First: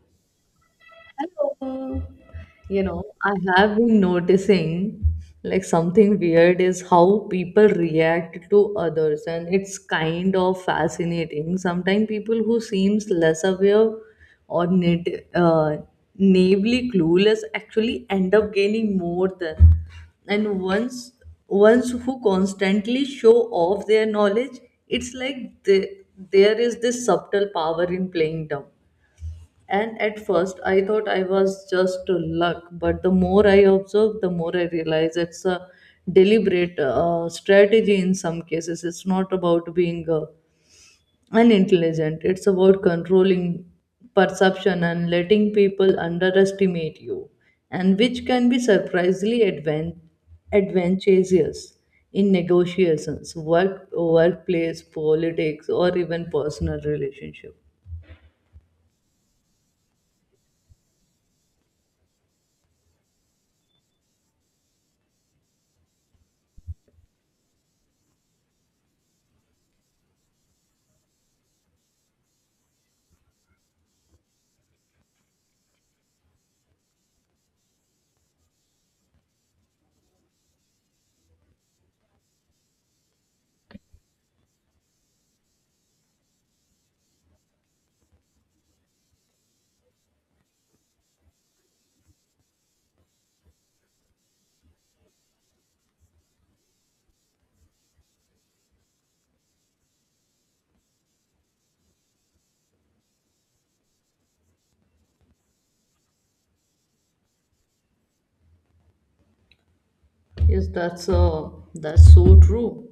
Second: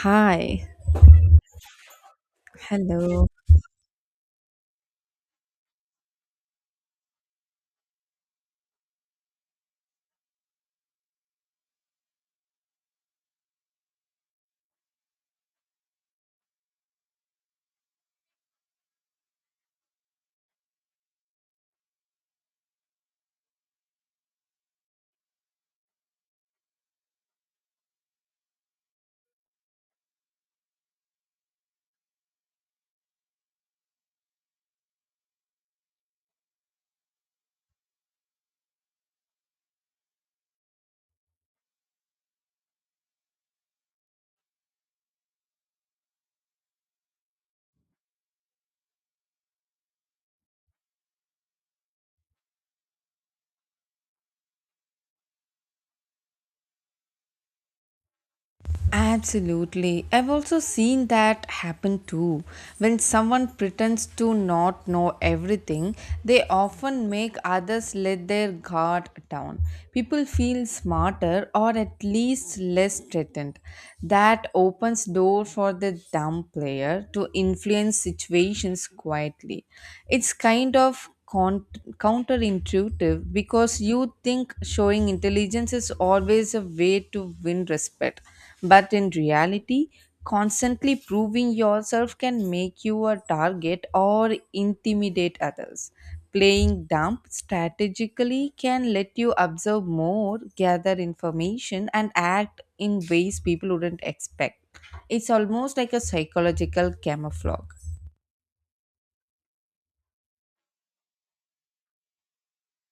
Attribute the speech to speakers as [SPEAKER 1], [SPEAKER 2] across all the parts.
[SPEAKER 1] Hi,
[SPEAKER 2] Hello. You know,
[SPEAKER 1] hello.
[SPEAKER 2] I have been noticing like something weird is how people react to others and it's kind of fascinating. Sometimes people who seems less aware or naively clueless actually end up gaining more than and once ones who constantly show off their knowledge, it's like there is this subtle power in playing dumb. And at first, I thought I was just luck, but the more I observe, the more I realize it's a deliberate strategy in some cases. It's not about being unintelligent, it's about controlling perception and letting people underestimate you, and which can be surprisingly advantageous in negotiations, work, workplace, politics, or even personal relationships.
[SPEAKER 1] Absolutely. I've also seen that happen too. When someone pretends to not know everything, they often make others let their guard down. People feel smarter or at least less threatened. That opens door for the dumb player to influence situations quietly. It's kind of counterintuitive because you think showing intelligence is always a way to win respect, but in reality, constantly proving yourself can make you a target or intimidate others. Playing dumb strategically can let you observe more, gather information, and act in ways people wouldn't expect. It's almost like a psychological camouflage.
[SPEAKER 2] Yes, that's so true.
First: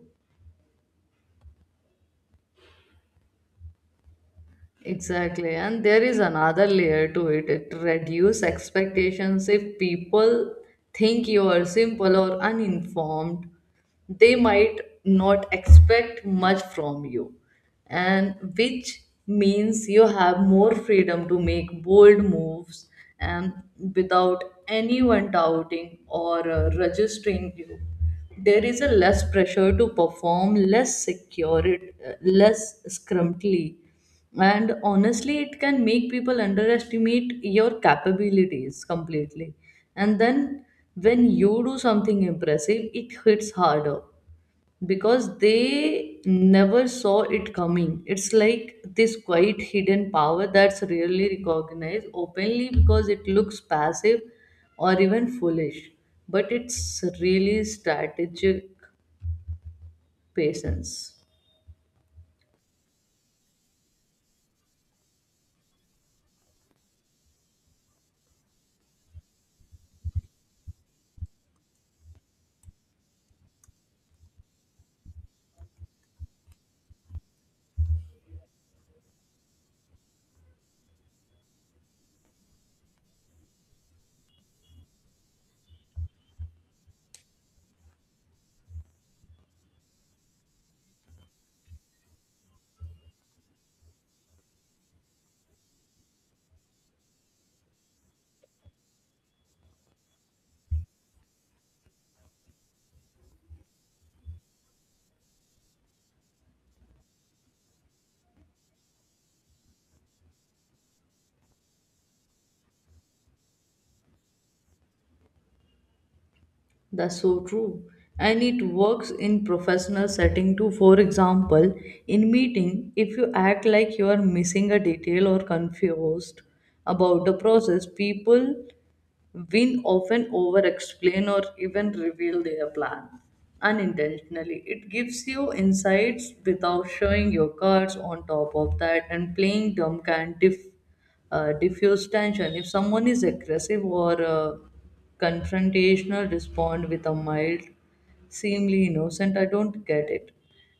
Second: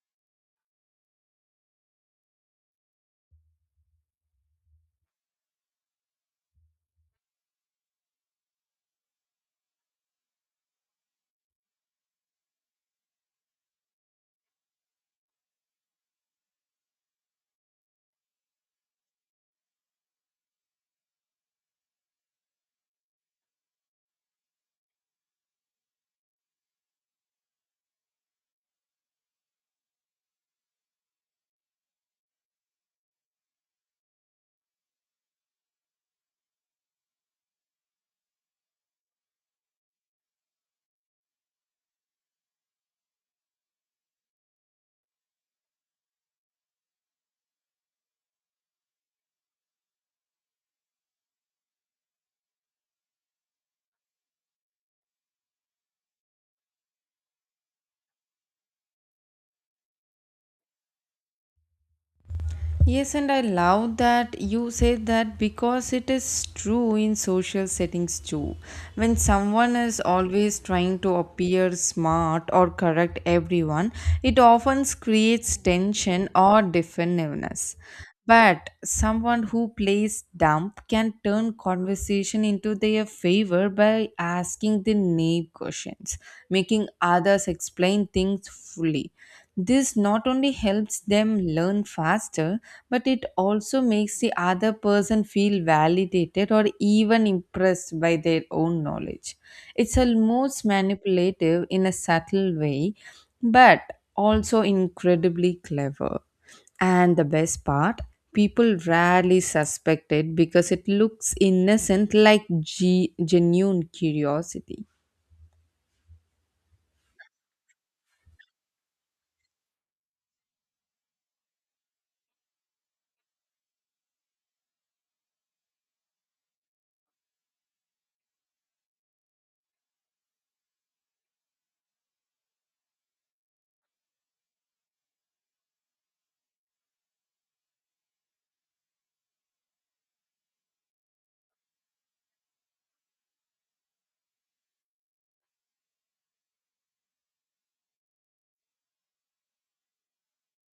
[SPEAKER 2] Exactly, and there is another layer to it. It reduces expectations. If people think you are simple or uninformed, they might not expect much from you, and which means you have more freedom to make bold moves and without anyone doubting or registering you. There is a less pressure to perform, less secure, less scrumptly, and honestly it can make people underestimate your capabilities completely. And then when you do something impressive, it hits harder because they never saw it coming. It's like this quiet hidden power that's rarely recognized openly because it looks passive or even foolish, but it's really strategic patience.
[SPEAKER 1] Yes, and I love that you said that because it is true in social settings too. When someone is always trying to appear smart or correct everyone, it often creates tension or defensiveness. But someone who plays dumb can turn conversation into their favor by asking the naive questions, making others explain things fully. This not only helps them learn faster, but it also makes the other person feel validated or even impressed by their own knowledge. It's almost manipulative in a subtle way, but also incredibly clever. And the best part, people rarely suspect it because it looks innocent like genuine curiosity.
[SPEAKER 2] That's so true. And it works in professional setting too. For example, in meeting, if you act like you are missing a detail or confused about the process, people win often over explain or even reveal their plan unintentionally. It gives you insights without showing your cards. On top of that, and playing dumb can diffuse tension. If someone is aggressive or confrontational, respond with a mild, seemingly innocent, "I don't get it."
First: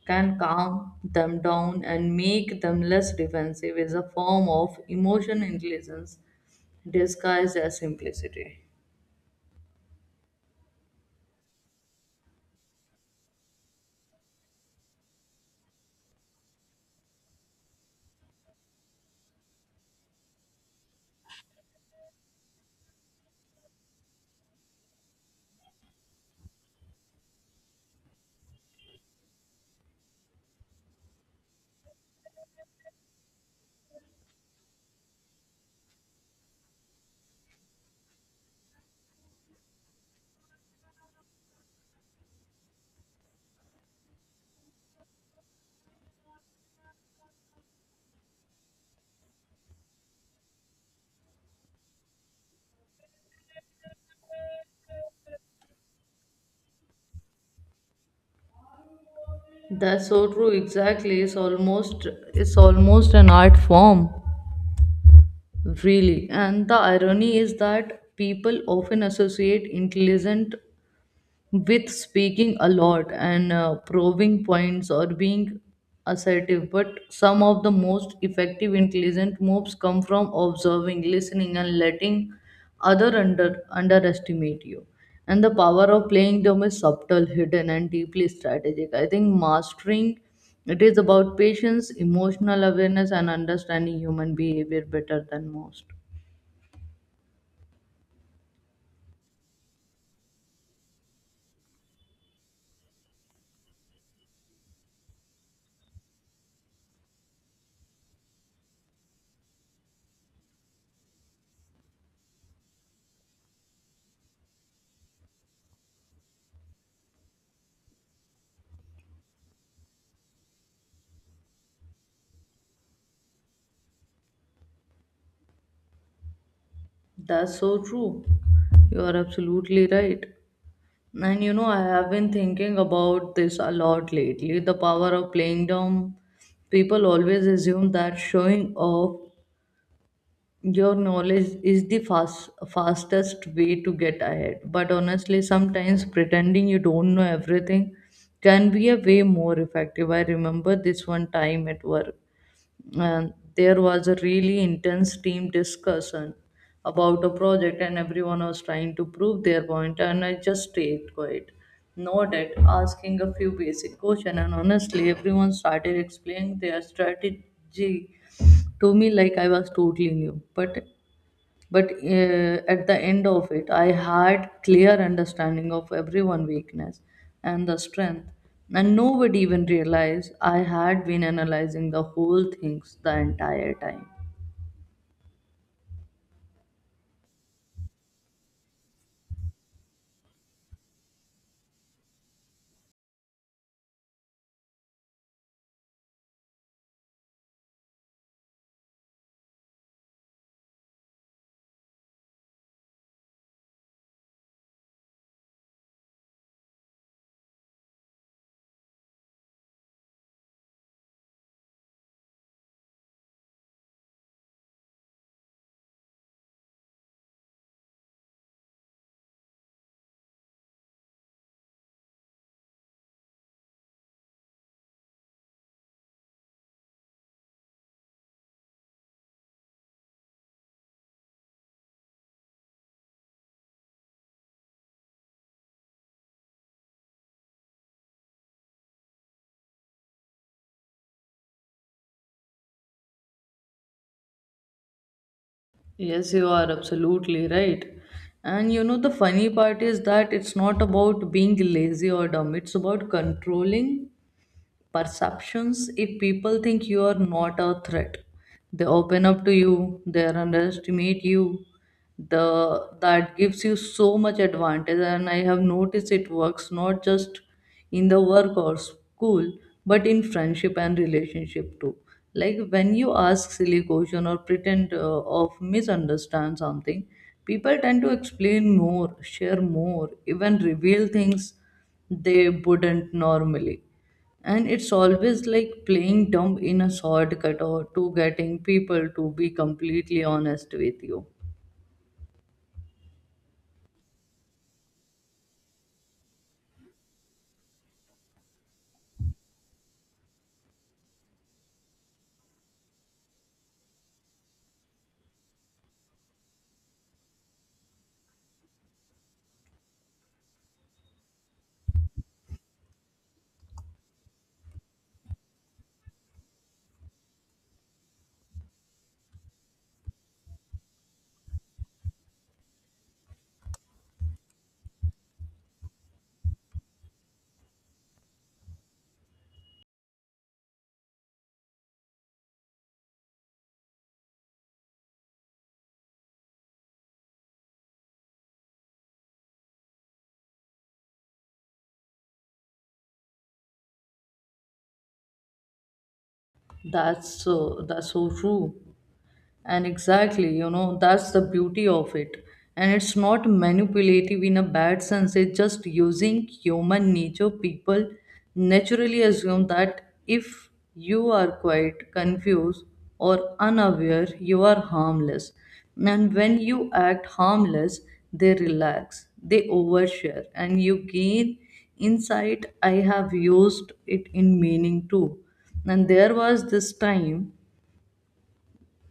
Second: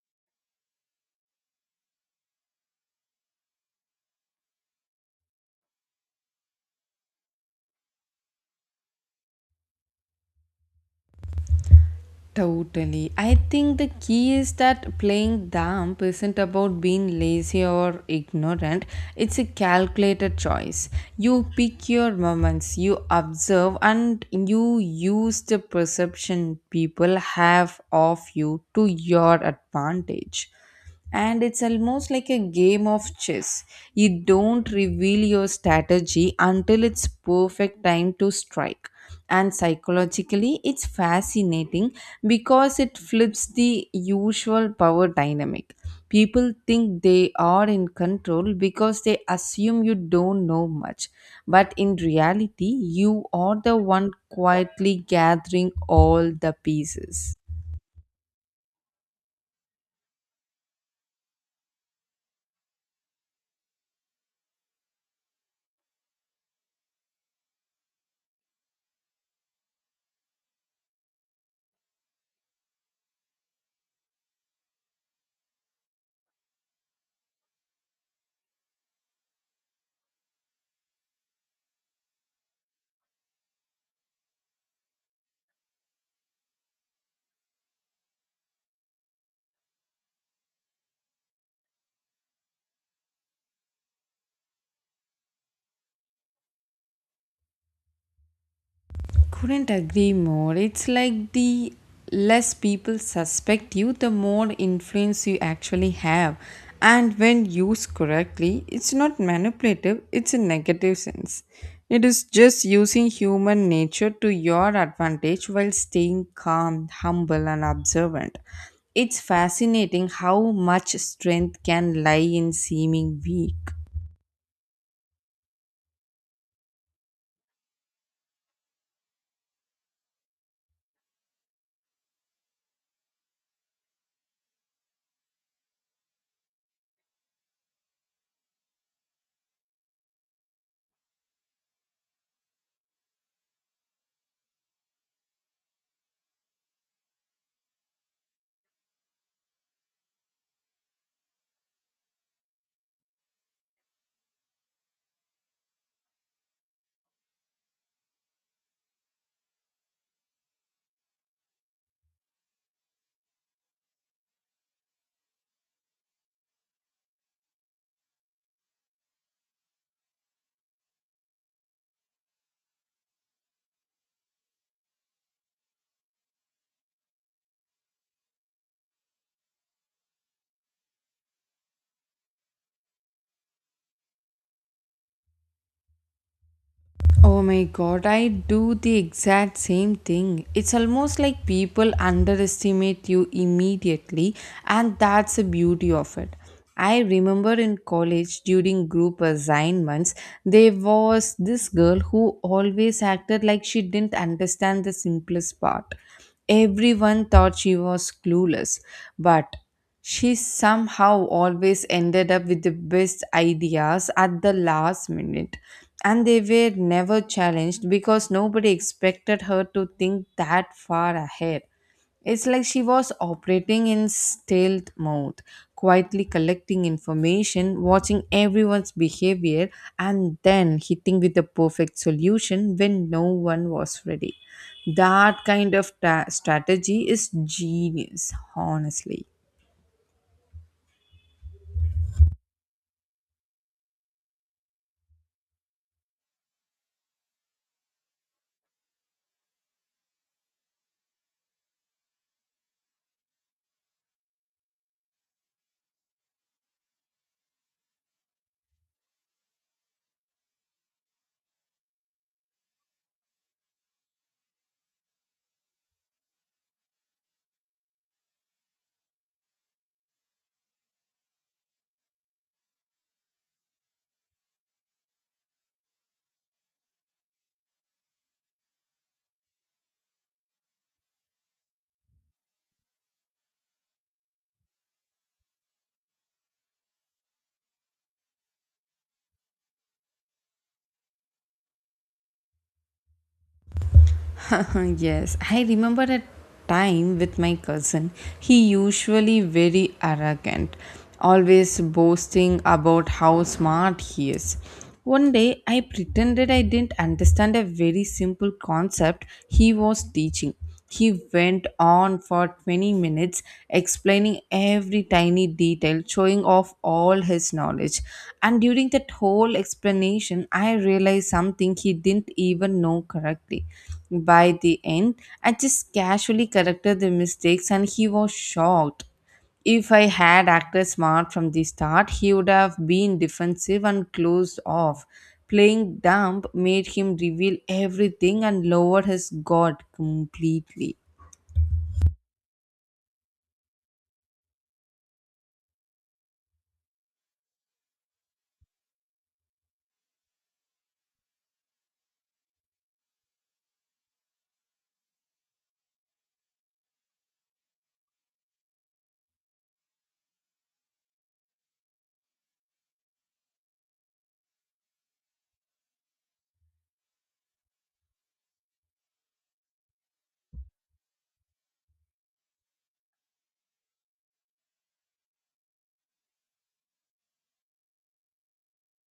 [SPEAKER 2] Can calm them down and make them less defensive. Is a form of emotion intelligence disguised as simplicity.
[SPEAKER 1] Totally. I think the key is that playing dumb isn't about being lazy or ignorant. It's a calculated choice. You pick your moments, you observe, and you use the perception people have of you to your advantage, and it's almost like a game of chess. You don't reveal your strategy until it's perfect time to strike. And psychologically, it's fascinating because it flips the usual power dynamic. People think they are in control because they assume you don't know much. But in reality, you are the one quietly gathering all the pieces.
[SPEAKER 2] That's so true. Exactly. It's almost an art form, really. And the irony is that people often associate intelligent with speaking a lot and proving points or being assertive, but some of the most effective intelligent moves come from observing, listening, and letting other under underestimate you. And the power of playing them is subtle, hidden, and deeply strategic. I think mastering it is about patience, emotional awareness, and understanding human behavior better than most.
[SPEAKER 1] Couldn't agree more. It's like the less people suspect you, the more influence you actually have. And when used correctly, it's not manipulative, it's a negative sense. It is just using human nature to your advantage while staying calm, humble, and observant. It's fascinating how much strength can lie in seeming weak.
[SPEAKER 2] That's so true. You are absolutely right. And you know, I have been thinking about this a lot lately. The power of playing dumb. People always assume that showing off your knowledge is the fastest way to get ahead. But honestly, sometimes pretending you don't know everything can be a way more effective. I remember this one time at work, and there was a really intense team discussion about a project, and everyone was trying to prove their point, and I just stayed quiet, nodded, asking a few basic questions. And honestly, everyone started explaining their strategy to me like I was totally new. But at the end of it, I had clear understanding of everyone weakness and the strength, and nobody even realized I had been analyzing the whole things the entire time.
[SPEAKER 1] Oh my god, I do the exact same thing. It's almost like people underestimate you immediately, and that's the beauty of it. I remember in college during group assignments, there was this girl who always acted like she didn't understand the simplest part. Everyone thought she was clueless, but she somehow always ended up with the best ideas at the last minute, and they were never challenged because nobody expected her to think that far ahead. It's like she was operating in stealth mode, quietly collecting information, watching everyone's behavior, and then hitting with the perfect solution when no one was ready. That kind of strategy is genius, honestly.
[SPEAKER 2] Yes, you are absolutely right. And you know, the funny part is that it's not about being lazy or dumb, it's about controlling perceptions. If people think you are not a threat, they open up to you, they underestimate you. The That gives you so much advantage. And I have noticed it works not just in the work or school, but in friendship and relationship too. Like when you ask silly question or pretend of misunderstand something, people tend to explain more, share more, even reveal things they wouldn't normally. And it's always like playing dumb in a shortcut or to getting people to be completely honest with you.
[SPEAKER 1] Yes, I remember a time with my cousin. He usually very arrogant, always boasting about how smart he is. One day I pretended I didn't understand a very simple concept he was teaching. He went on for 20 minutes explaining every tiny detail, showing off all his knowledge. And during that whole explanation, I realized something he didn't even know correctly. By the end, I just casually corrected the mistakes and he was shocked. If I had acted smart from the start, he would have been defensive and closed off. Playing dumb made him reveal everything and lower his guard completely.
[SPEAKER 2] that's so that's so true. And exactly, you know, that's the beauty of it. And it's not manipulative in a bad sense, it's just using human nature. People naturally assume that if you are quiet, confused, or unaware, you are harmless. And when you act harmless, they relax, they overshare, and you gain insight. I have used it in meaning too. And there was this time,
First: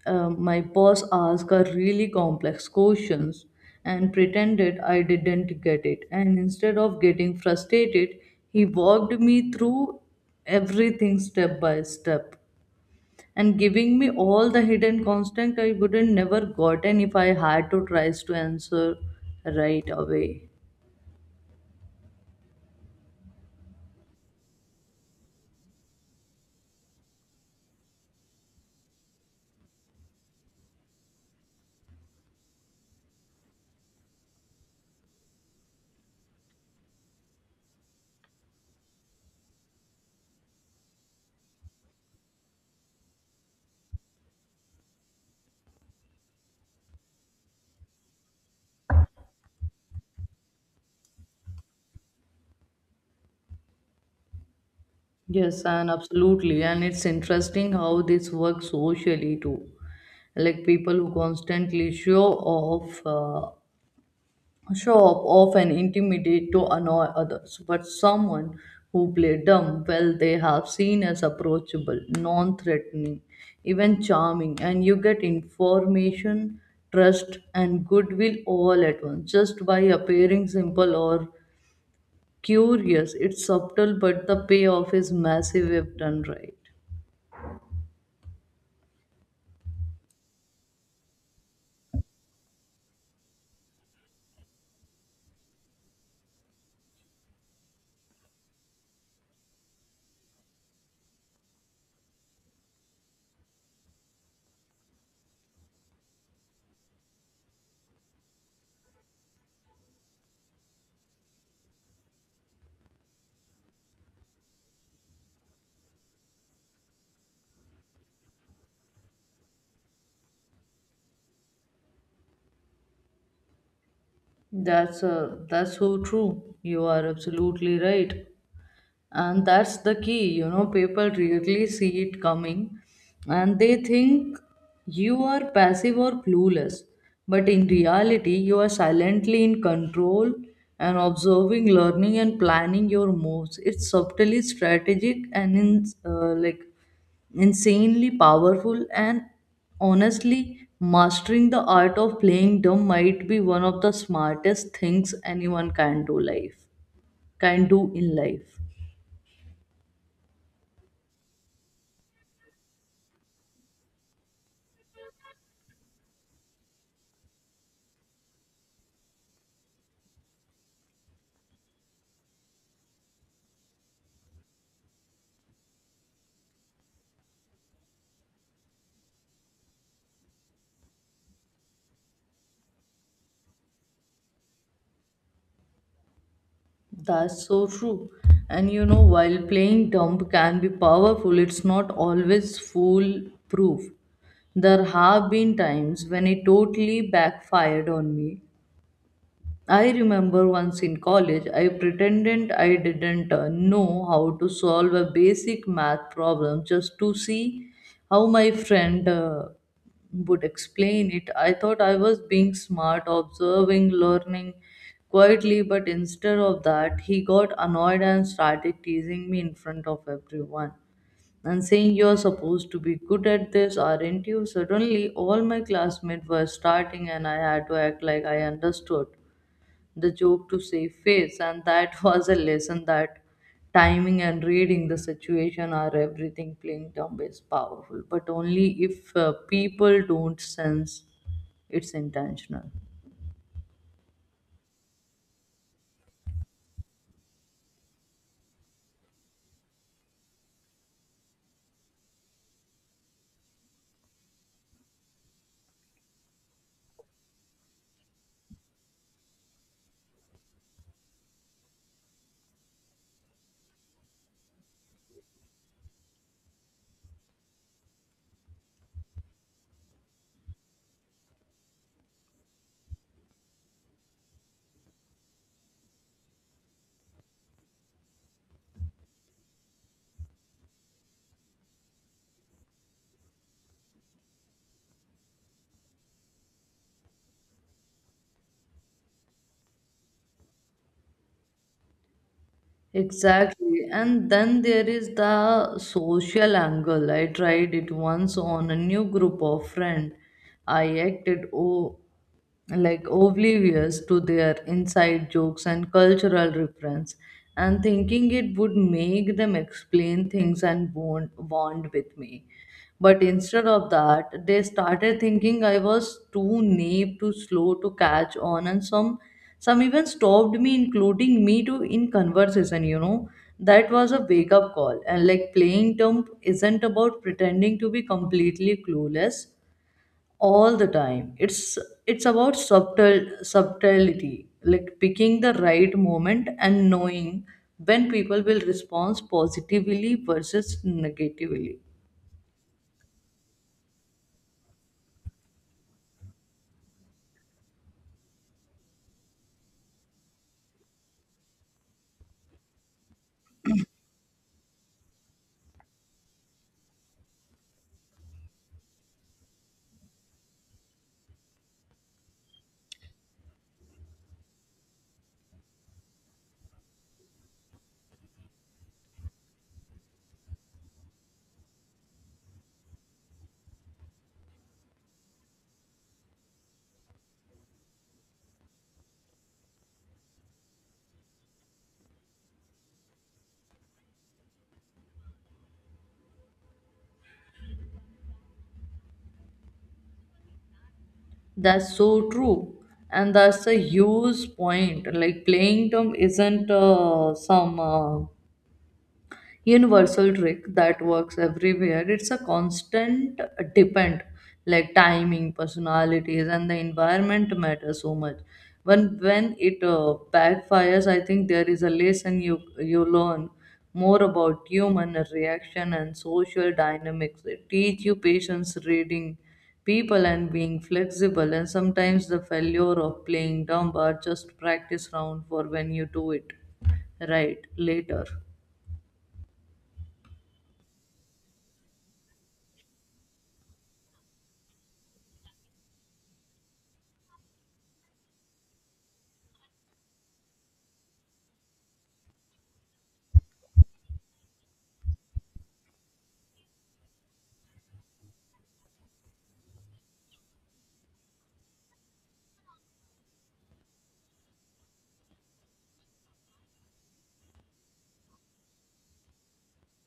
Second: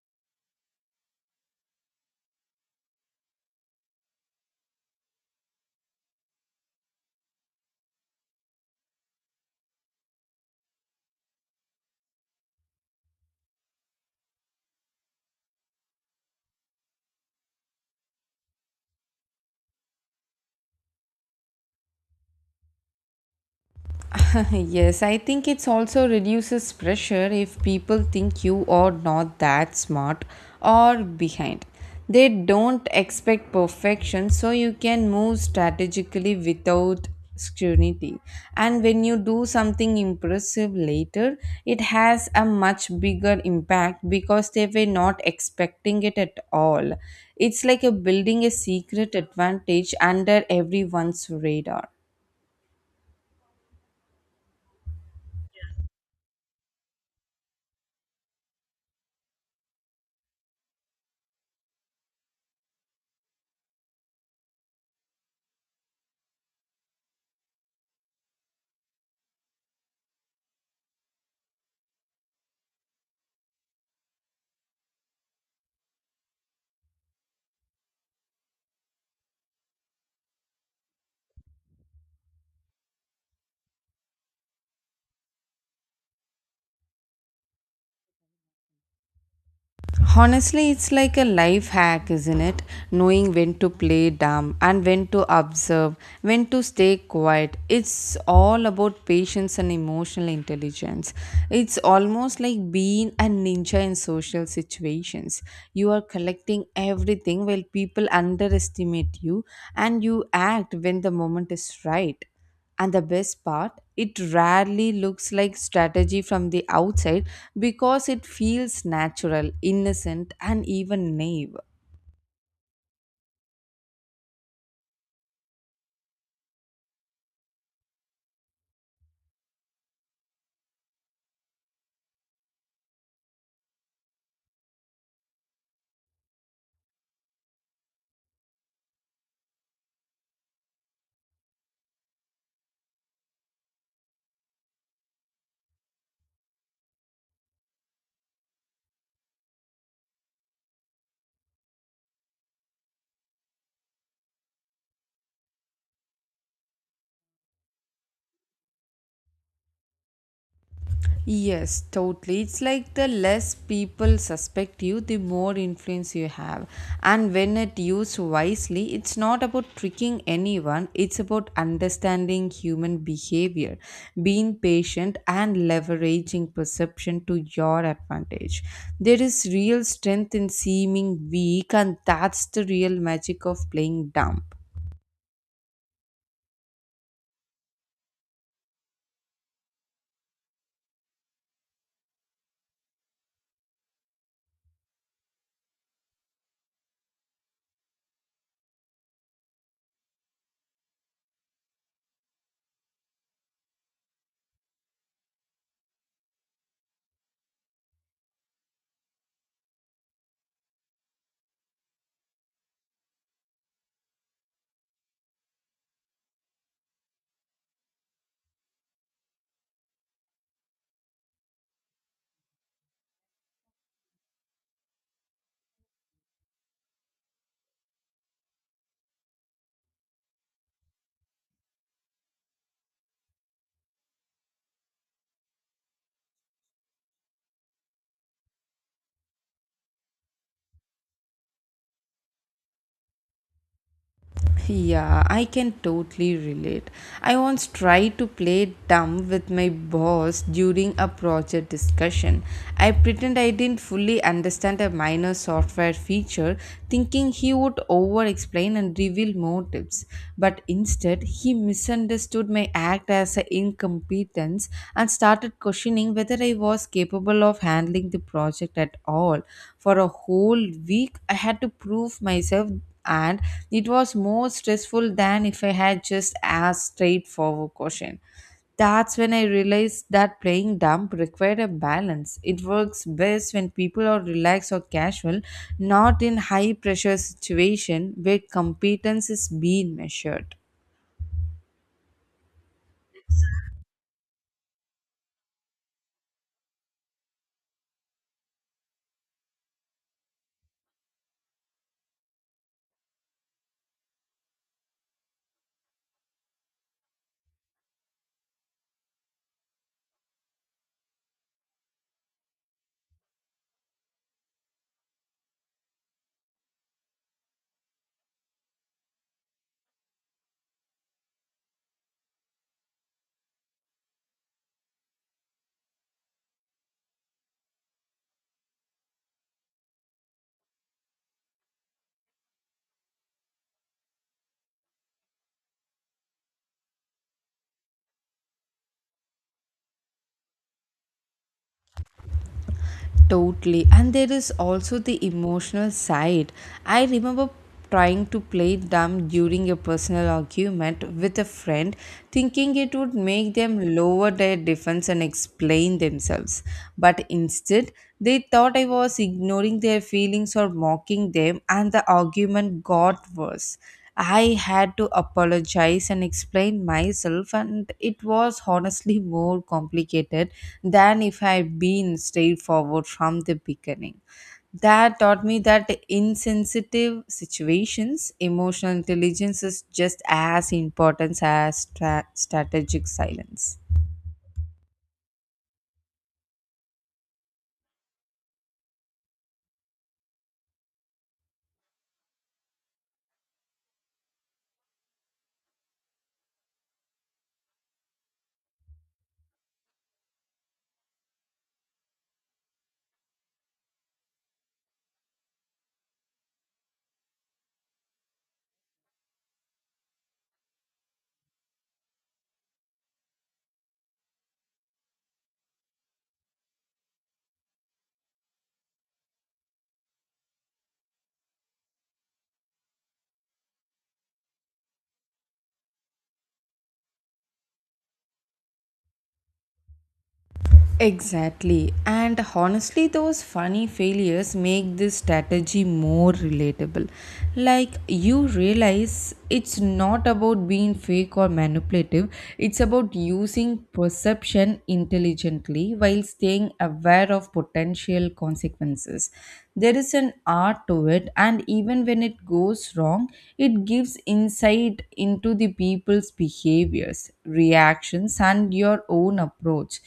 [SPEAKER 2] my boss asked a really complex questions, and pretended I didn't get it. And instead of getting frustrated, he walked me through everything step by step, and giving me all the hidden constant I wouldn't never gotten if I had to try to answer right away.
[SPEAKER 1] Yes, I think it's also reduces pressure if people think you are not that smart or behind. They don't expect perfection, so you can move strategically without scrutiny. And when you do something impressive later, it has a much bigger impact because they were not expecting it at all. It's like a building a secret advantage under everyone's radar.
[SPEAKER 2] Yes, and absolutely. And it's interesting how this works socially too. Like people who constantly show off often intimidate to annoy others, but someone who play dumb well, they have seen as approachable, non-threatening, even charming. And you get information, trust, and goodwill all at once just by appearing simple or curious. It's subtle, but the payoff is massive if done right.
[SPEAKER 1] Honestly, it's like a life hack, isn't it? Knowing when to play dumb and when to observe, when to stay quiet. It's all about patience and emotional intelligence. It's almost like being a ninja in social situations. You are collecting everything while people underestimate you, and you act when the moment is right. And the best part, it rarely looks like strategy from the outside because it feels natural, innocent, and even naive.
[SPEAKER 2] That's so true. You are absolutely right. And that's the key. You know, people really see it coming, and they think you are passive or clueless, but in reality you are silently in control and observing, learning, and planning your moves. It's subtly strategic and like insanely powerful. And honestly, mastering the art of playing dumb might be one of the smartest things anyone can do in life.
[SPEAKER 1] Yes, totally. It's like the less people suspect you, the more influence you have. And when it used wisely, it's not about tricking anyone, it's about understanding human behavior, being patient, and leveraging perception to your advantage. There is real strength in seeming weak, and that's the real magic of playing dumb.
[SPEAKER 2] That's so true. And you know, while playing dumb can be powerful, it's not always foolproof. There have been times when it totally backfired on me. I remember once in college, I pretended I didn't know how to solve a basic math problem just to see how my friend would explain it. I thought I was being smart, observing, learning quietly, but instead of that, he got annoyed and started teasing me in front of everyone and saying, "You're supposed to be good at this, aren't you?" Suddenly, all my classmates were starting, and I had to act like I understood the joke to save face. And that was a lesson that timing and reading the situation are everything. Playing dumb is powerful, but only if people don't sense it's intentional.
[SPEAKER 1] Yeah, I can totally relate. I once tried to play dumb with my boss during a project discussion. I pretend I didn't fully understand a minor software feature, thinking he would over explain and reveal more tips. But instead, he misunderstood my act as a incompetence and started questioning whether I was capable of handling the project at all. For a whole week, I had to prove myself, and it was more stressful than if I had just asked straightforward question. That's when I realized that playing dumb required a balance. It works best when people are relaxed or casual, not in high pressure situation where competence is being measured.
[SPEAKER 2] Exactly. And then there is the social angle. I tried it once on a new group of friends. I acted o- like oblivious to their inside jokes and cultural reference, and thinking it would make them explain things and bond with me. But instead of that, they started thinking I was too naive, too slow to catch on, and some even stopped me, including me too, in conversation. You know, that was a wake up call. And like playing dumb isn't about pretending to be completely clueless all the time. It's about subtlety, like picking the right moment and knowing when people will respond positively versus negatively.
[SPEAKER 1] Totally. And there is also the emotional side. I remember trying to play dumb during a personal argument with a friend, thinking it would make them lower their defense and explain themselves. But instead, they thought I was ignoring their feelings or mocking them, and the argument got worse. I had to apologize and explain myself, and it was honestly more complicated than if I had been straightforward from the beginning. That taught me that insensitive situations, emotional intelligence is just as important as strategic silence.
[SPEAKER 2] That's so true. And that's a huge point. Like playing term isn't some universal trick that works everywhere. It's a constant depend, like timing, personalities, and the environment matter so much. When it backfires, I think there is a lesson. You learn more about human reaction and social dynamics. It teach you patience, reading people, and being flexible. And sometimes the failure of playing dumb are just practice round for when you do it right later.
[SPEAKER 1] Exactly. And honestly, those funny failures make this strategy more relatable. Like, you realize it's not about being fake or manipulative, it's about using perception intelligently while staying aware of potential consequences. There is an art to it, and even when it goes wrong, it gives insight into the people's behaviors, reactions, and your own approach.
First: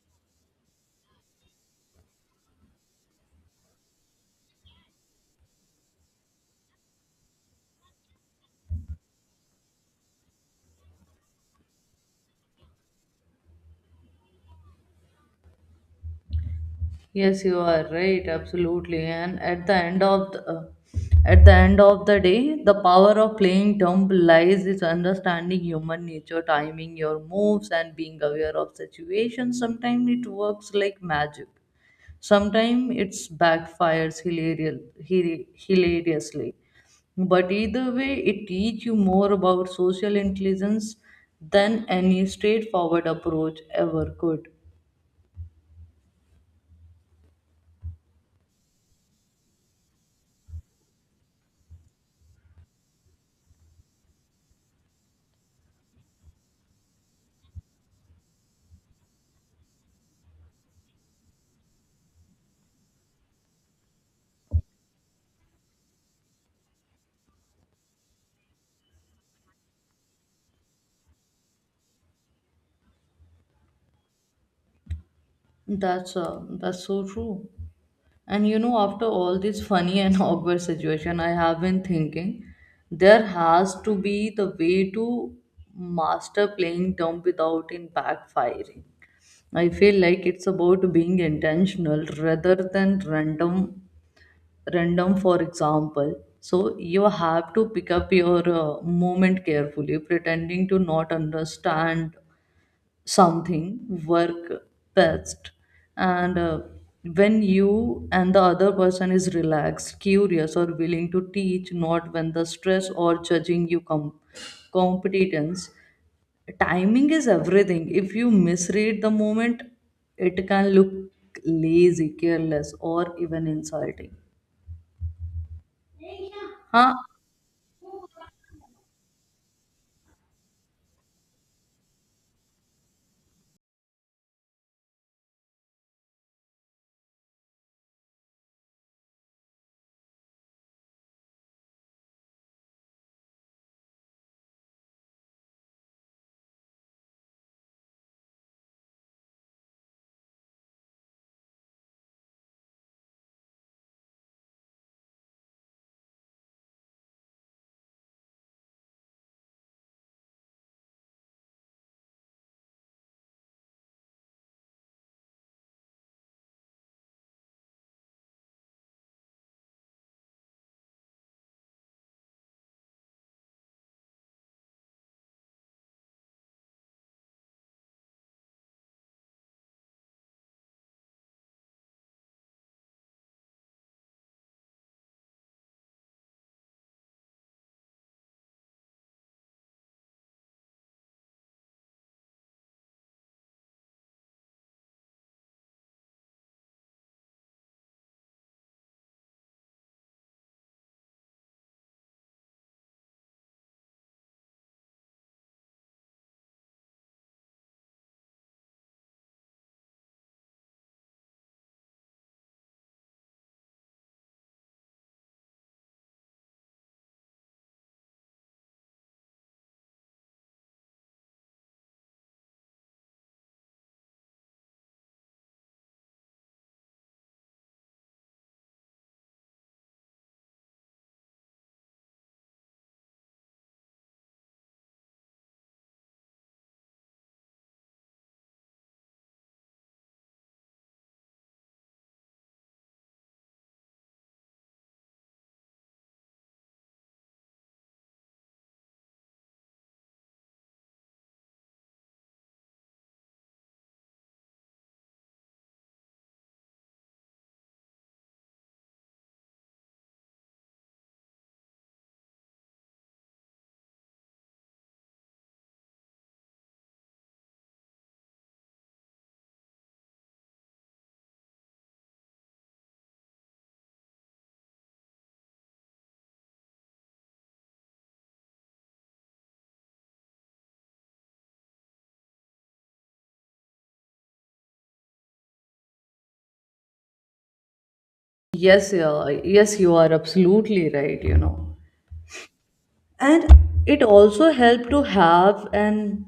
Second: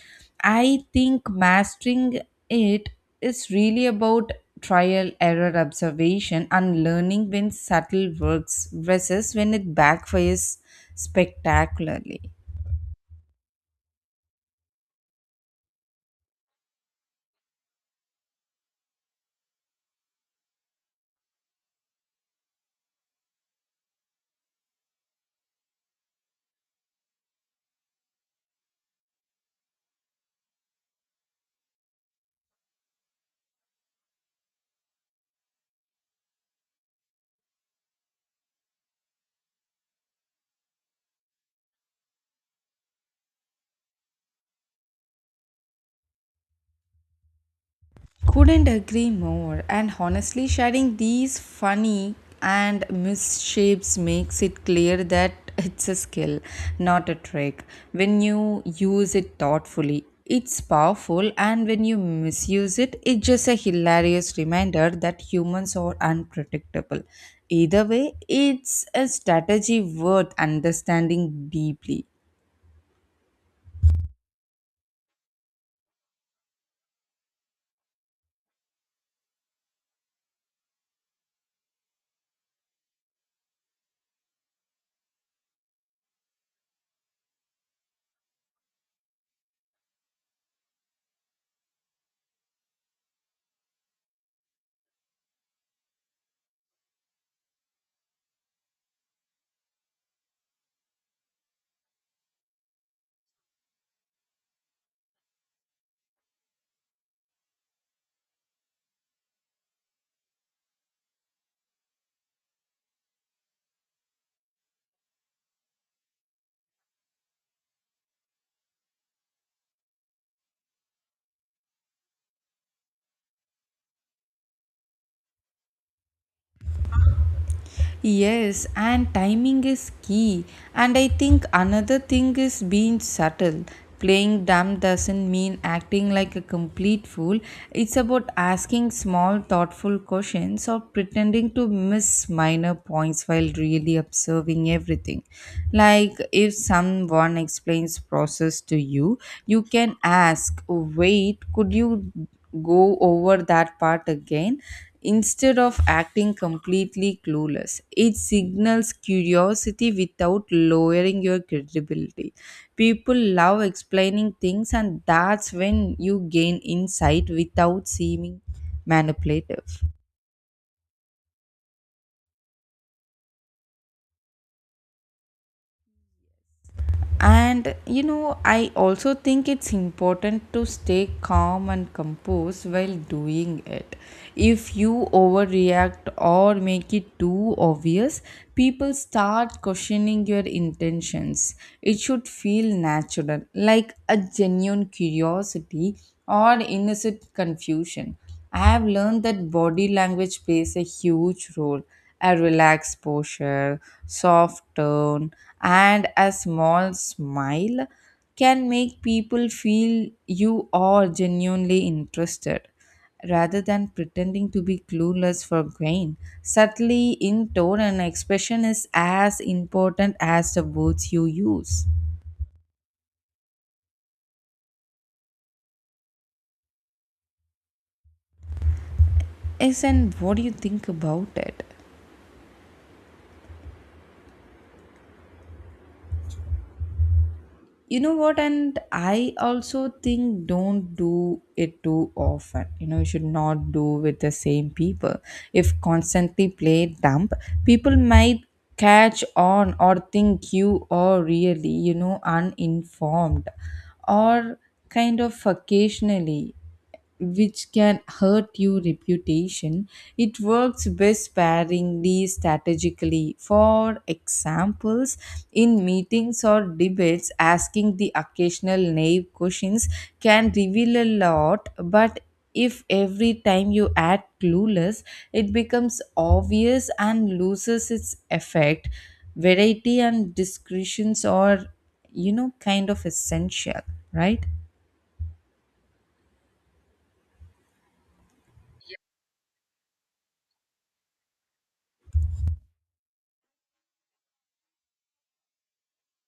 [SPEAKER 1] I think mastering it is really about trial, error, observation, and learning when subtle works versus when it backfires spectacularly.
[SPEAKER 2] Yes, you are right, absolutely. And at the end of the, At the end of the day, the power of playing dumb lies is understanding human nature, timing your moves, and being aware of situations. Sometimes it works like magic. Sometimes it's backfires hilariously. But either way, it teaches you more about social intelligence than any straightforward approach ever could.
[SPEAKER 1] Couldn't agree more. And honestly, sharing these funny and misshapes makes it clear that it's a skill, not a trick. When you use it thoughtfully, it's powerful, and when you misuse it, it's just a hilarious reminder that humans are unpredictable. Either way, it's a strategy worth understanding deeply.
[SPEAKER 2] That's so true. And you know, after all this funny and awkward situation, I have been thinking there has to be the way to master playing dumb without in backfiring. I feel like it's about being intentional rather than random. Random, for example. So you have to pick up your moment carefully, pretending to not understand something work best. And when you and the other person is relaxed, curious, or willing to teach, not when the stress or judging you come competence. Timing is everything. If you misread the moment, it can look lazy, careless, or even insulting. Huh.
[SPEAKER 1] Yes, and timing is key. And I think another thing is being subtle. Playing dumb doesn't mean acting like a complete fool. It's about asking small, thoughtful questions or pretending to miss minor points while really observing everything. Like if someone explains process to you, you can ask, "Wait, could you go over that part again?" Instead of acting completely clueless, it signals curiosity without lowering your credibility. People love explaining things, and that's when you gain insight without seeming manipulative. And I also think it's important to stay calm and composed while doing it. If you overreact or make it too obvious, people start questioning your intentions. It should feel natural, like a genuine curiosity or innocent confusion. I have learned that body language plays a huge role. A relaxed posture, soft tone, and a small smile can make people feel you are genuinely interested. Rather than pretending to be clueless for gain, subtly in tone and expression is as important as the words you use. Yes, and what do you think about it? You know what, and I also think don't do it too often. You know, you should not do with the same people. If constantly play dump, people might catch on or think you are really uninformed, or kind of occasionally, which can hurt your reputation. It works best sparingly strategically. For examples, in meetings or debates, asking the occasional naive questions can reveal a lot, but if every time you act clueless, it becomes obvious and loses its effect. Variety and discretions are, kind of essential, right?
[SPEAKER 2] Yes yeah, yes, you are absolutely right, you know. And it also helped to have an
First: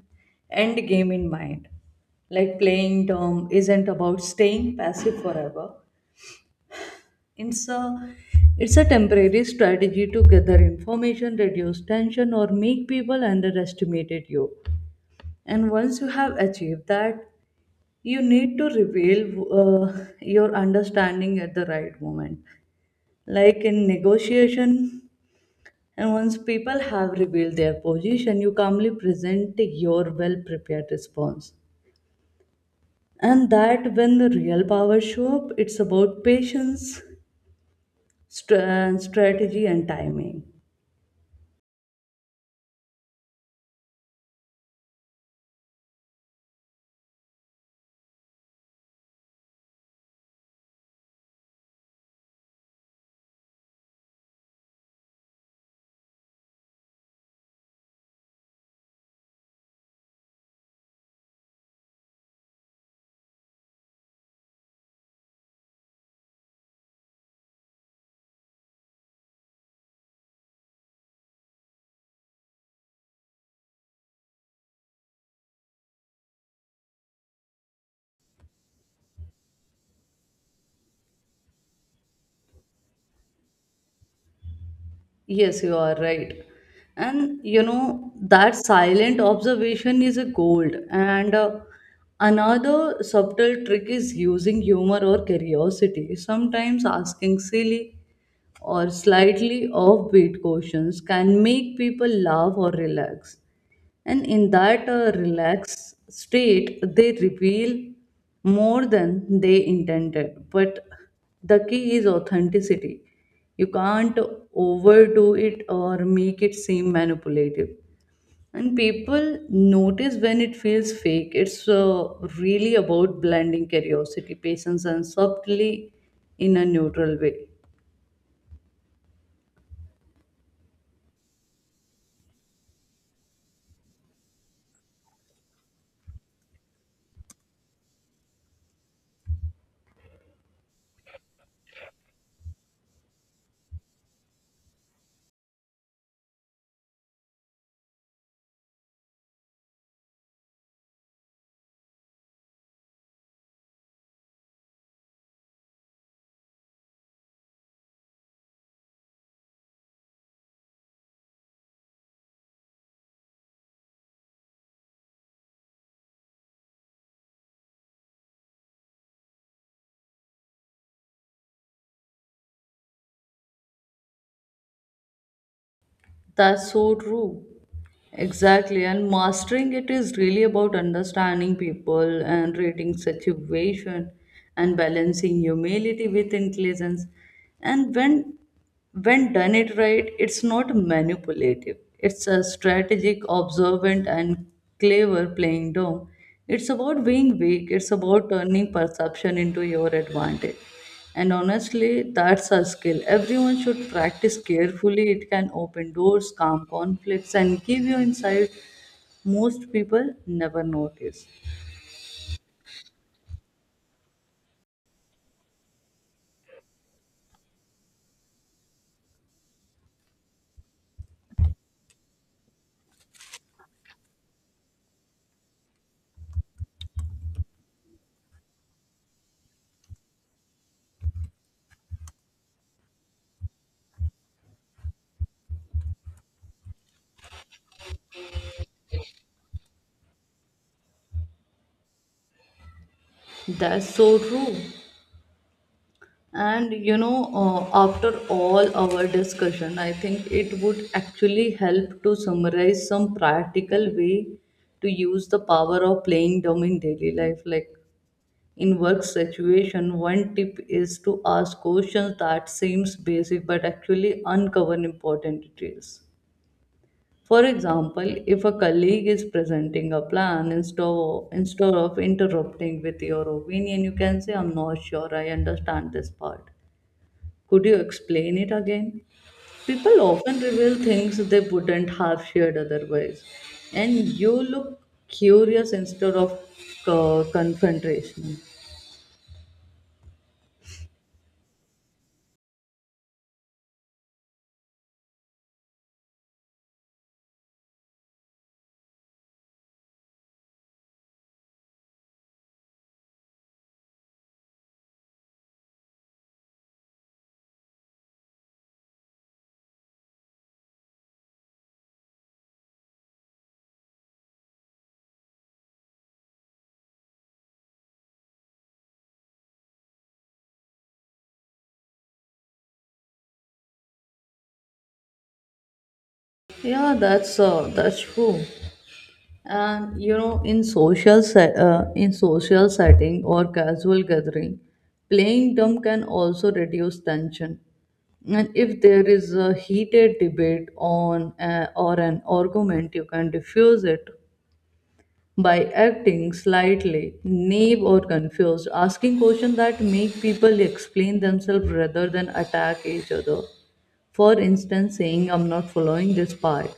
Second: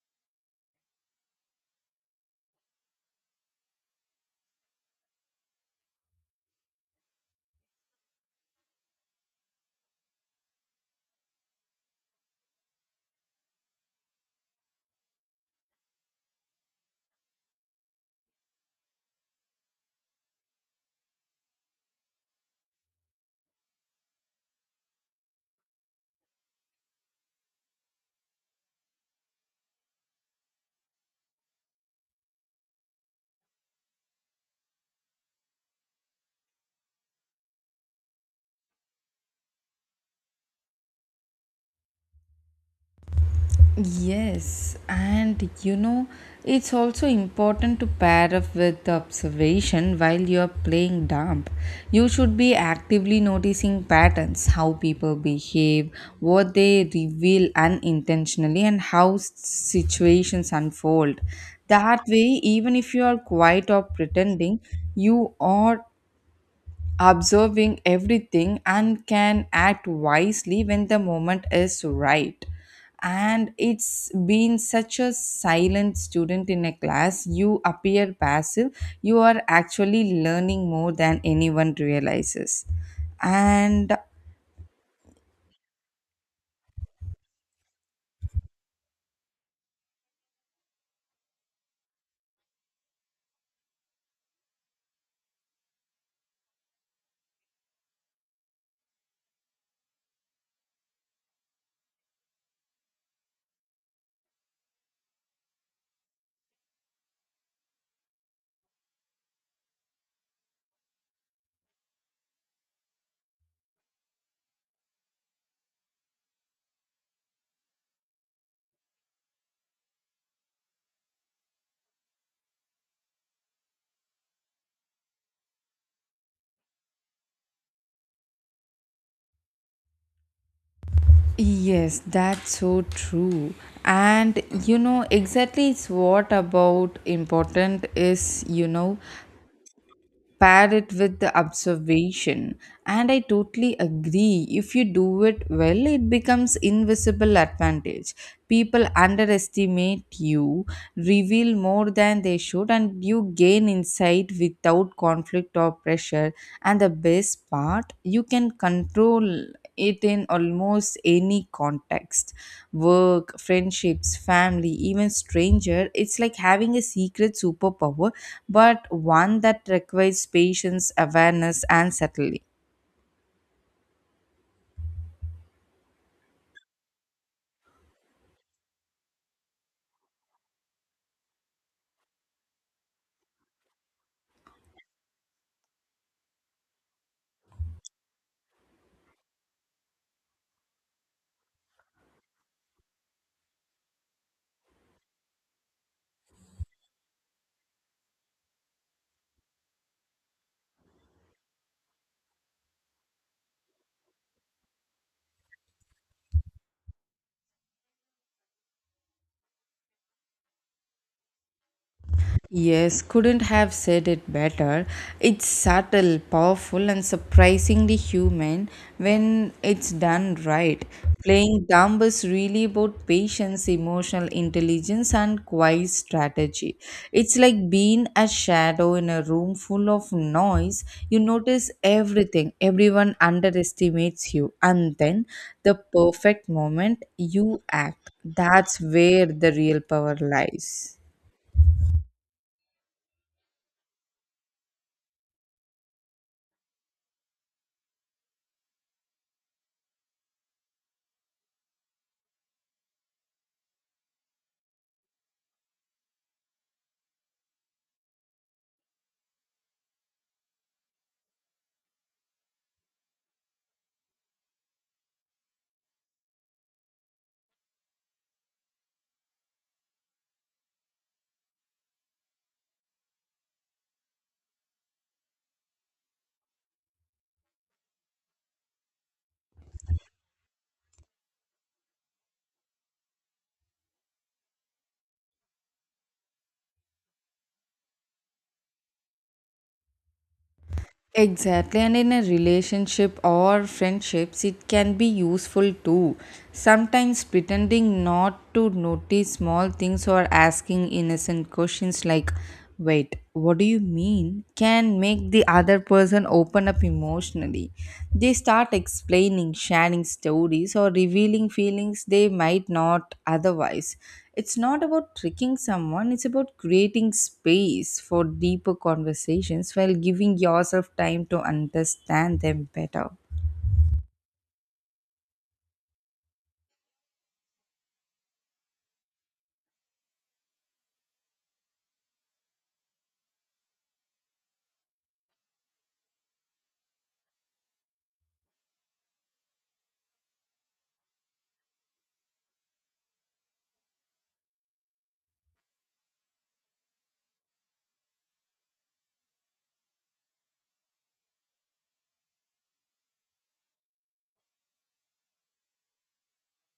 [SPEAKER 2] end game in mind. Like playing dumb isn't about staying passive forever. It's a it's a temporary strategy to gather information, reduce tension, or make people underestimated you. And once you have achieved that, you need to reveal uh, your understanding at the right moment, like in negotiation. And once people have revealed their position, you calmly present your well prepared response. And that when the real powers show up, it's about patience, strategy, and timing.
[SPEAKER 1] Yes, and it's also important to pair up with observation while you're playing dump. You should be actively noticing patterns, how people behave, what they reveal unintentionally, and how situations unfold. That way, even if you are quiet or pretending, you are observing everything and can act wisely when the moment is right. And it's been such a silent student in a class, you appear passive, you are actually learning more than anyone realizes. And
[SPEAKER 2] Yes, you are right. And you know, that silent observation is a gold. And Another subtle trick is using humor or curiosity. Sometimes asking silly or slightly offbeat questions can make people laugh or relax. And in that relaxed state, they reveal more than they intended. But the key is authenticity. You can't overdo it or make it seem manipulative. And people notice when it feels fake. It's really about blending curiosity, patience, and subtly in a neutral way.
[SPEAKER 1] yes, that's so true. And exactly, it's what about important is, pair it with the observation. And I totally agree, if you do it well, it becomes invisible advantage. People underestimate you, reveal more than they should, and you gain insight without conflict or pressure. And the best part, you can control it in almost any context: work, friendships, family, even stranger. It's like having a secret superpower, but one that requires patience, awareness, and subtlety.
[SPEAKER 2] That's so true. Exactly. And mastering it is really about understanding people and reading situation and balancing humility with intelligence. And when done it right, it's not manipulative. It's a strategic, observant and clever playing down. It's about being weak, it's about turning perception into your advantage. And honestly, that's a skill. Everyone should practice carefully. It can open doors, calm conflicts, and give you insight most people never notice.
[SPEAKER 1] Yes, couldn't have said it better. It's subtle, powerful, and surprisingly human when it's done right. Playing dumb is really about patience, emotional intelligence, and quiet strategy. It's like being a shadow in a room full of noise. You notice everything, everyone underestimates you, and then the perfect moment you act. That's where the real power lies.
[SPEAKER 2] That's so true. And you know, after all our discussion, I think it would actually help to summarize some practical way to use the power of playing dumb in daily life. Like, in work situation, one tip is to ask questions that seems basic but actually uncover important details. For example, if a colleague is presenting a plan, instead of interrupting with your opinion, you can say, I'm not sure I understand this part, could you explain it again? People often reveal things they wouldn't have shared otherwise, and you look curious instead of confrontation.
[SPEAKER 1] Exactly, and in a relationship or friendships, it can be useful too. Sometimes pretending not to notice small things or asking innocent questions like, wait, what do you mean? Can make the other person open up emotionally. They start explaining, sharing stories, or revealing feelings they might not otherwise. It's not about tricking someone, it's about creating space for deeper conversations while giving yourself time to understand them better.
[SPEAKER 2] Yeah, that's true. And you know, in in social setting or casual gathering, playing dumb can also reduce tension. And if there is a heated debate on or an argument, you can diffuse it by acting slightly naive or confused, asking questions that make people explain themselves rather than attack each other. For instance, saying I'm not following this path,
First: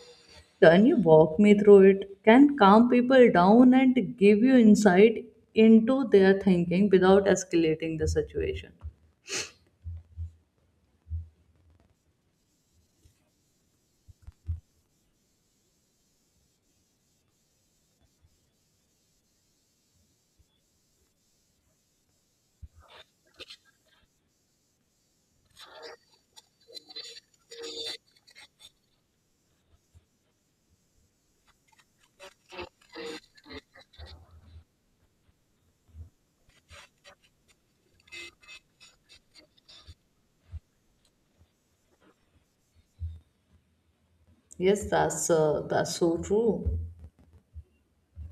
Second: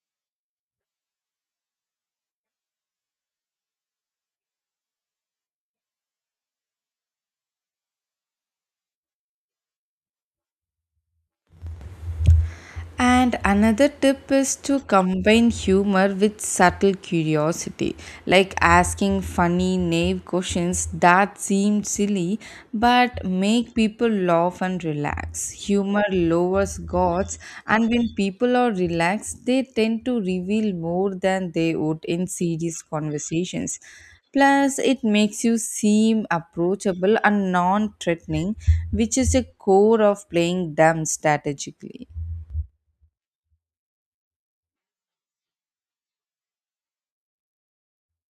[SPEAKER 2] can you walk me through it? Can calm people down and give you insight into their thinking without escalating the situation.
[SPEAKER 1] And another tip is to combine humor with subtle curiosity, like asking funny, naive questions that seem silly but make people laugh and relax. Humor lowers guards, and when people are relaxed, they tend to reveal more than they would in serious conversations. Plus, it makes you seem approachable and non threatening, which is a core of playing dumb strategically.
[SPEAKER 2] Yes, that's so true.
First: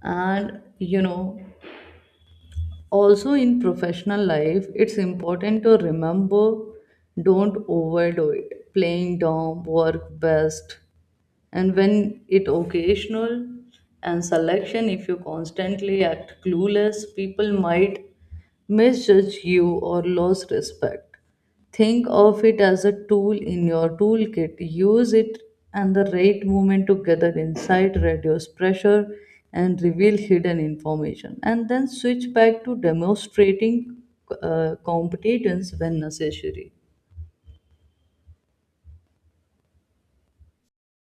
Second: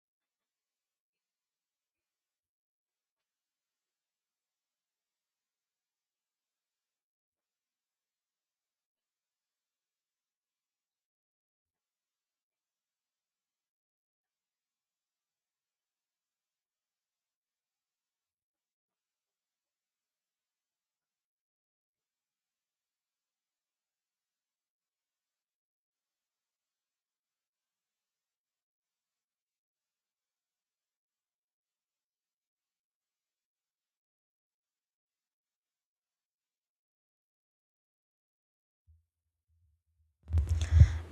[SPEAKER 2] And you know, also in professional life, it's important to remember, don't overdo it. Playing dumb, work best, and when it occasional and selection. If you constantly act clueless, people might misjudge you or lose respect. Think of it as a tool in your toolkit. Use it and the right moment, together insight, reduce pressure and reveal hidden information, and then switch back to demonstrating competence when necessary.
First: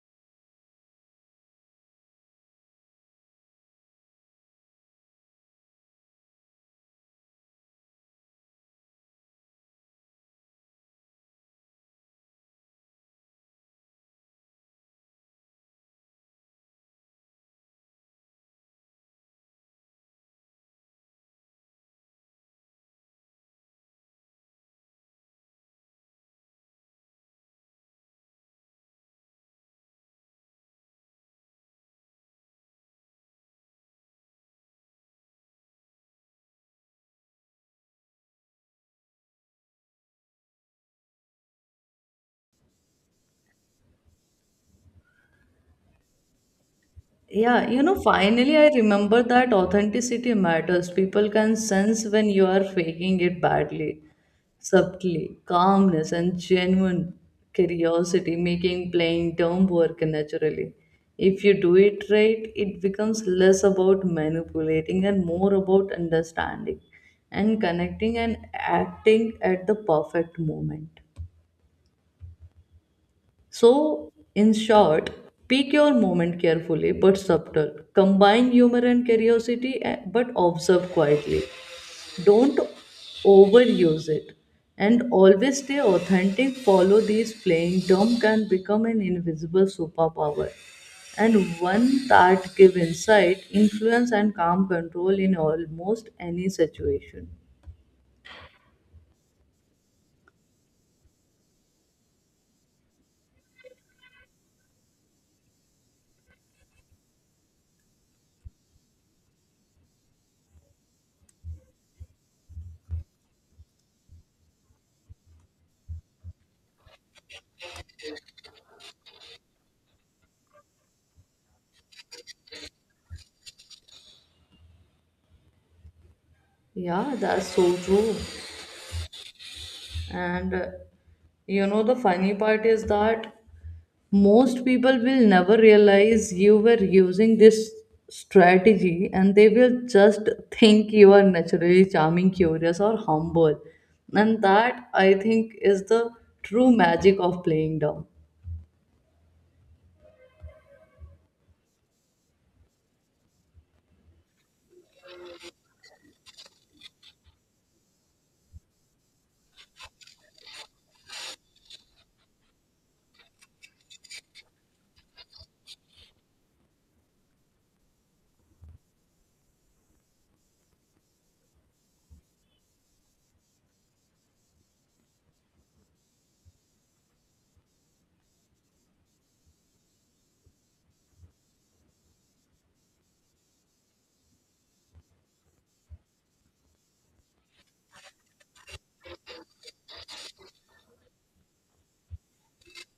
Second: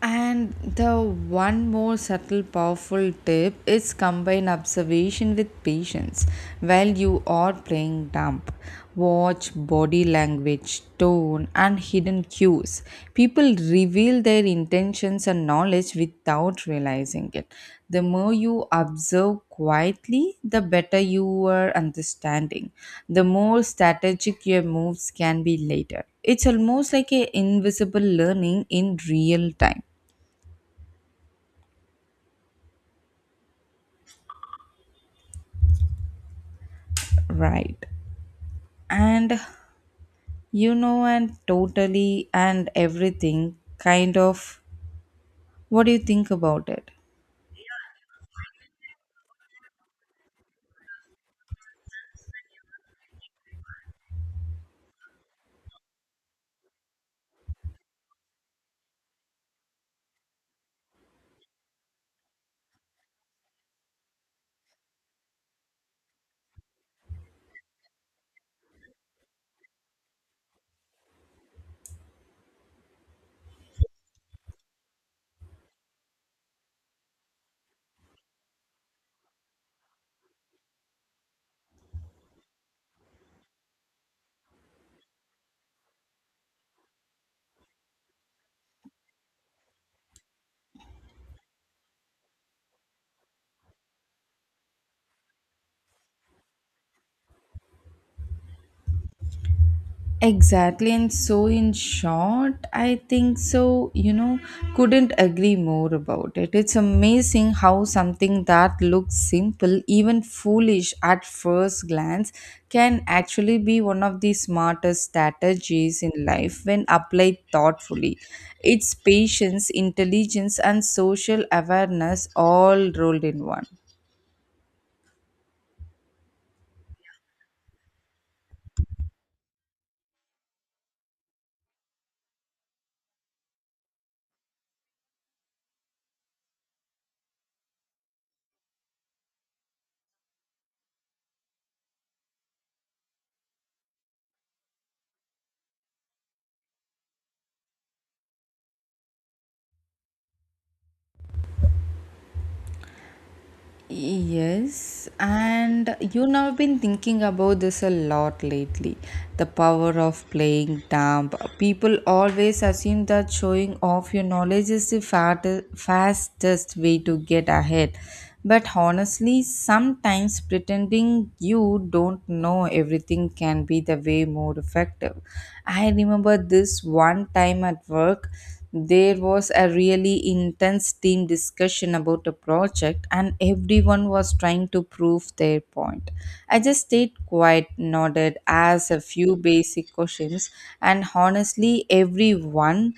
[SPEAKER 1] And the one more subtle, powerful tip is combine observation with patience while you are playing dumb. Watch body language, tone, and hidden cues. People reveal their intentions and knowledge without realizing it. The more you observe quietly, the better your understanding. The more strategic your moves can be later. It's almost like a invisible learning in real time. Right. And and totally and everything, kind of. What do you think about it?
[SPEAKER 2] Yeah, you know, finally I remember that authenticity matters. People can sense when you are faking it badly, subtly, calmness and genuine curiosity, making playing dumb work naturally. If you do it right, it becomes less about manipulating and more about understanding and connecting and acting at the perfect moment. So, in short, pick your moment carefully but subtle. Combine humor and curiosity but observe quietly. Don't overuse it. And always stay authentic. Follow these playing dumb can become an invisible superpower. And one that give insight, influence and calm control in almost any situation.
[SPEAKER 1] Exactly, and so in short, I think so. Couldn't agree more about it. It's amazing how something that looks simple, even foolish at first glance, can actually be one of the smartest strategies in life when applied thoughtfully. It's patience, intelligence, and social awareness all rolled in one.
[SPEAKER 2] Yeah, that's so true. And you know, the funny part is that most people will never realize you were using this strategy, and they will just think you are naturally charming, curious or humble. And that, I think, is the true magic of playing down.
[SPEAKER 1] Yes, and you know, I've been thinking about this a lot lately. The power of playing dumb. People always assume that showing off your knowledge is the fastest way to get ahead. But honestly, sometimes pretending you don't know everything can be the way more effective. I remember this one time at work. There was a really intense team discussion about a project, and everyone was trying to prove their point. I just stayed quiet, nodded, asked a few basic questions, and honestly, everyone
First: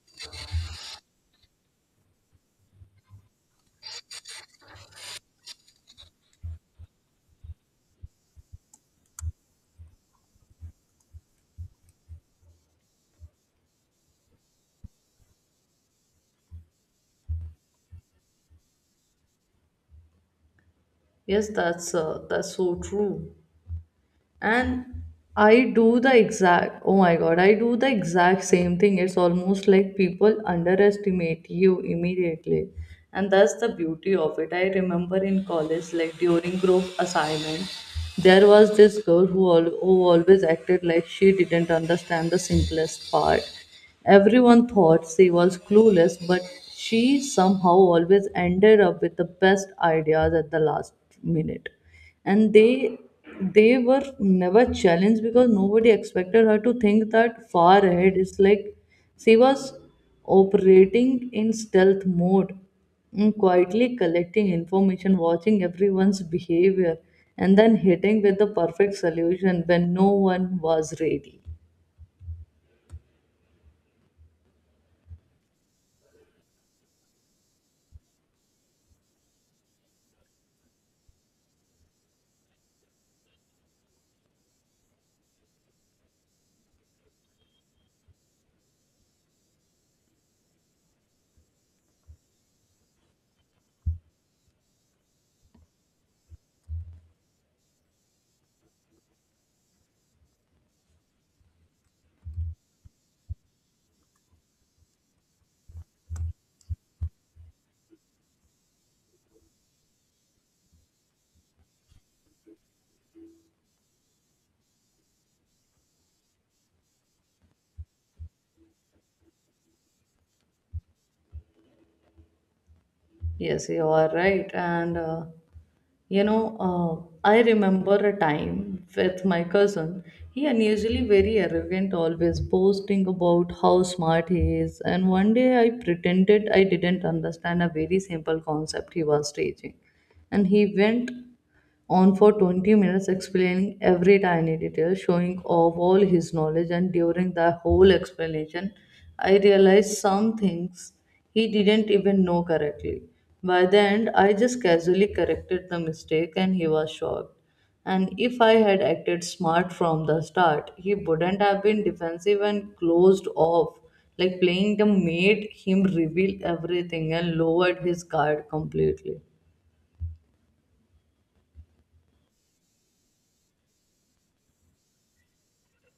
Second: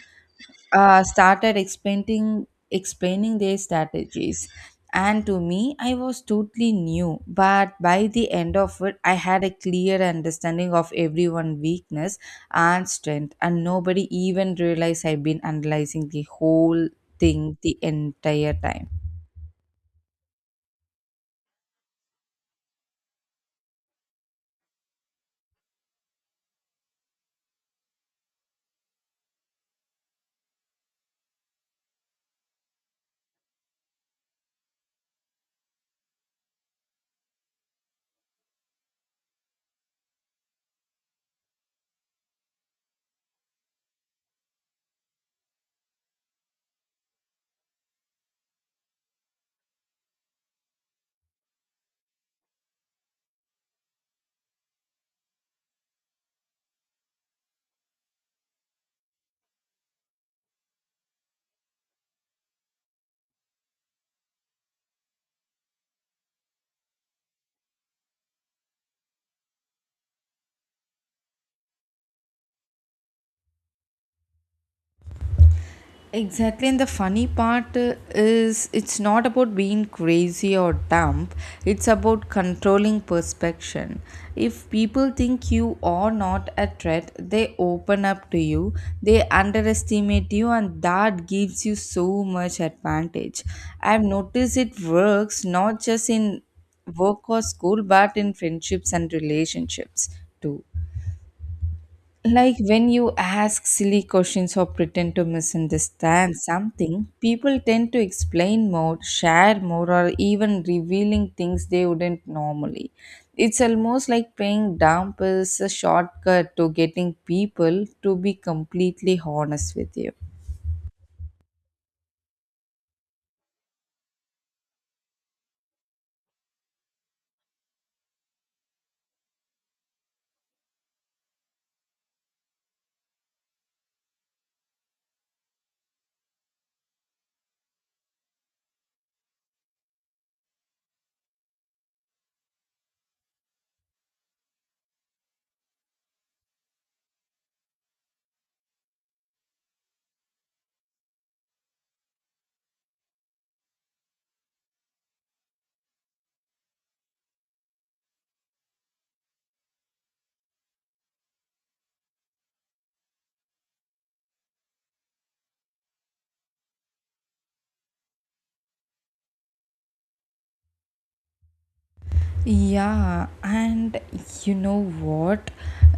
[SPEAKER 1] started explaining their strategies. And to me, I was totally new, but by the end of it, I had a clear understanding of everyone's weakness and strength, and nobody even realized I've been analyzing the whole thing the entire time.
[SPEAKER 2] Yes, that's so true. And I do the exact, oh my god, I do the exact same thing. It's almost like people underestimate you immediately. And that's the beauty of it. I remember in college, like during group assignment, there was this girl who, who always acted like she didn't understand the simplest part. Everyone thought she was clueless, but she somehow always ended up with the best ideas at the last minute. And they were never challenged because nobody expected her to think that far ahead. It's like she was operating in stealth mode, quietly collecting information, watching everyone's behavior, and then hitting with the perfect solution when no one was ready.
[SPEAKER 1] Exactly, and the funny part is it's not about being crazy or dumb, it's about controlling perception. If people think you are not a threat, they open up to you, they underestimate you, and that gives you so much advantage. I've noticed it works not just in work or school, but in friendships and relationships too. Like when you ask silly questions or pretend to misunderstand something, people tend to explain more, share more, or even revealing things they wouldn't normally. It's almost like paying dump is a shortcut to getting people to be completely honest with you.
[SPEAKER 2] Yes, you are right. And, you know, I remember a time with my cousin. He unusually very arrogant, always boasting about how smart he is. And one day I pretended I didn't understand a very simple concept he was teaching. And he went on for 20 minutes explaining every tiny detail, showing off all his knowledge. And during the whole explanation, I realized some things he didn't even know correctly. By the end, I just casually corrected the mistake and he was shocked. And if I had acted smart from the start, he wouldn't have been defensive and closed off. Like playing the made him reveal everything and lowered his guard completely.
[SPEAKER 1] Yeah, and you know what?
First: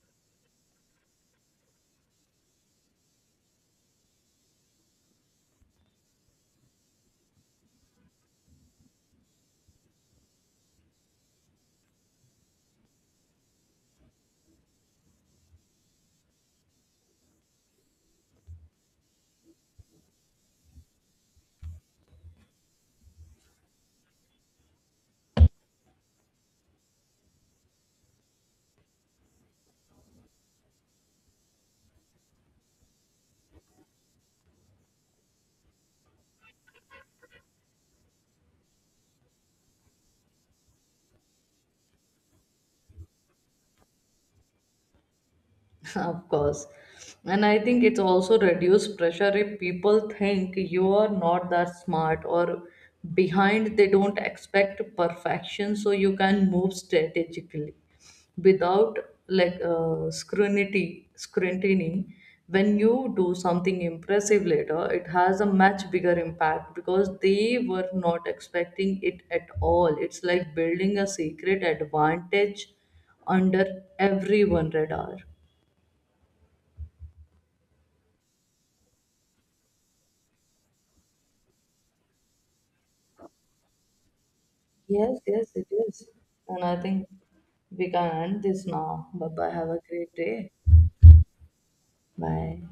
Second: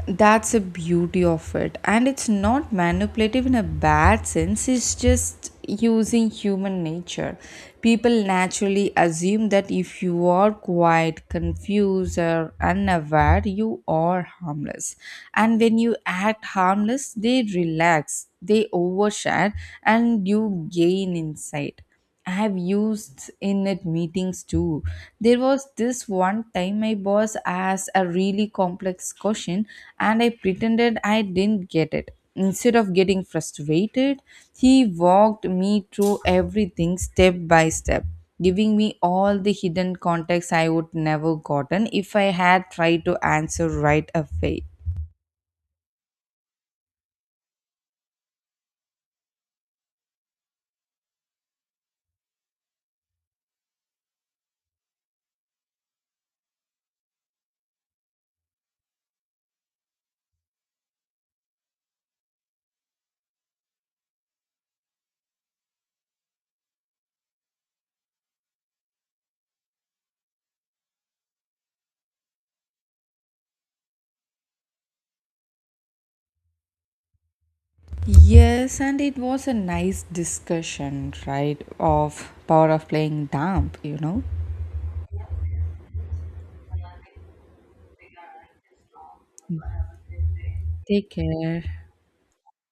[SPEAKER 1] That's the beauty of it. And it's not manipulative in a bad sense, it's just using human nature. People naturally assume that if you are quiet, confused, or unaware, you are harmless. And when you act harmless, they relax, they overshare, and you gain insight. I have used in it meetings too. There was this one time my boss asked a really complex question and I pretended I didn't get it. Instead of getting frustrated, he walked me through everything step by step, giving me all the hidden context I would never gotten if I had tried to answer right away.
[SPEAKER 2] Of course. And I think it's also reduced pressure. If people think you are not that smart or behind, they don't expect perfection, so you can move strategically without like scrutiny. When you do something impressive later, it has a much bigger impact because they were not expecting it at all. It's like building a secret advantage under everyone radar.
[SPEAKER 1] Yes, and it was a nice discussion, right? Of power of playing dumb, you know.
[SPEAKER 2] Yes, yes, it is. And I think we can end this now. Bye bye. Have a great day.
[SPEAKER 1] Take care.
[SPEAKER 2] Bye.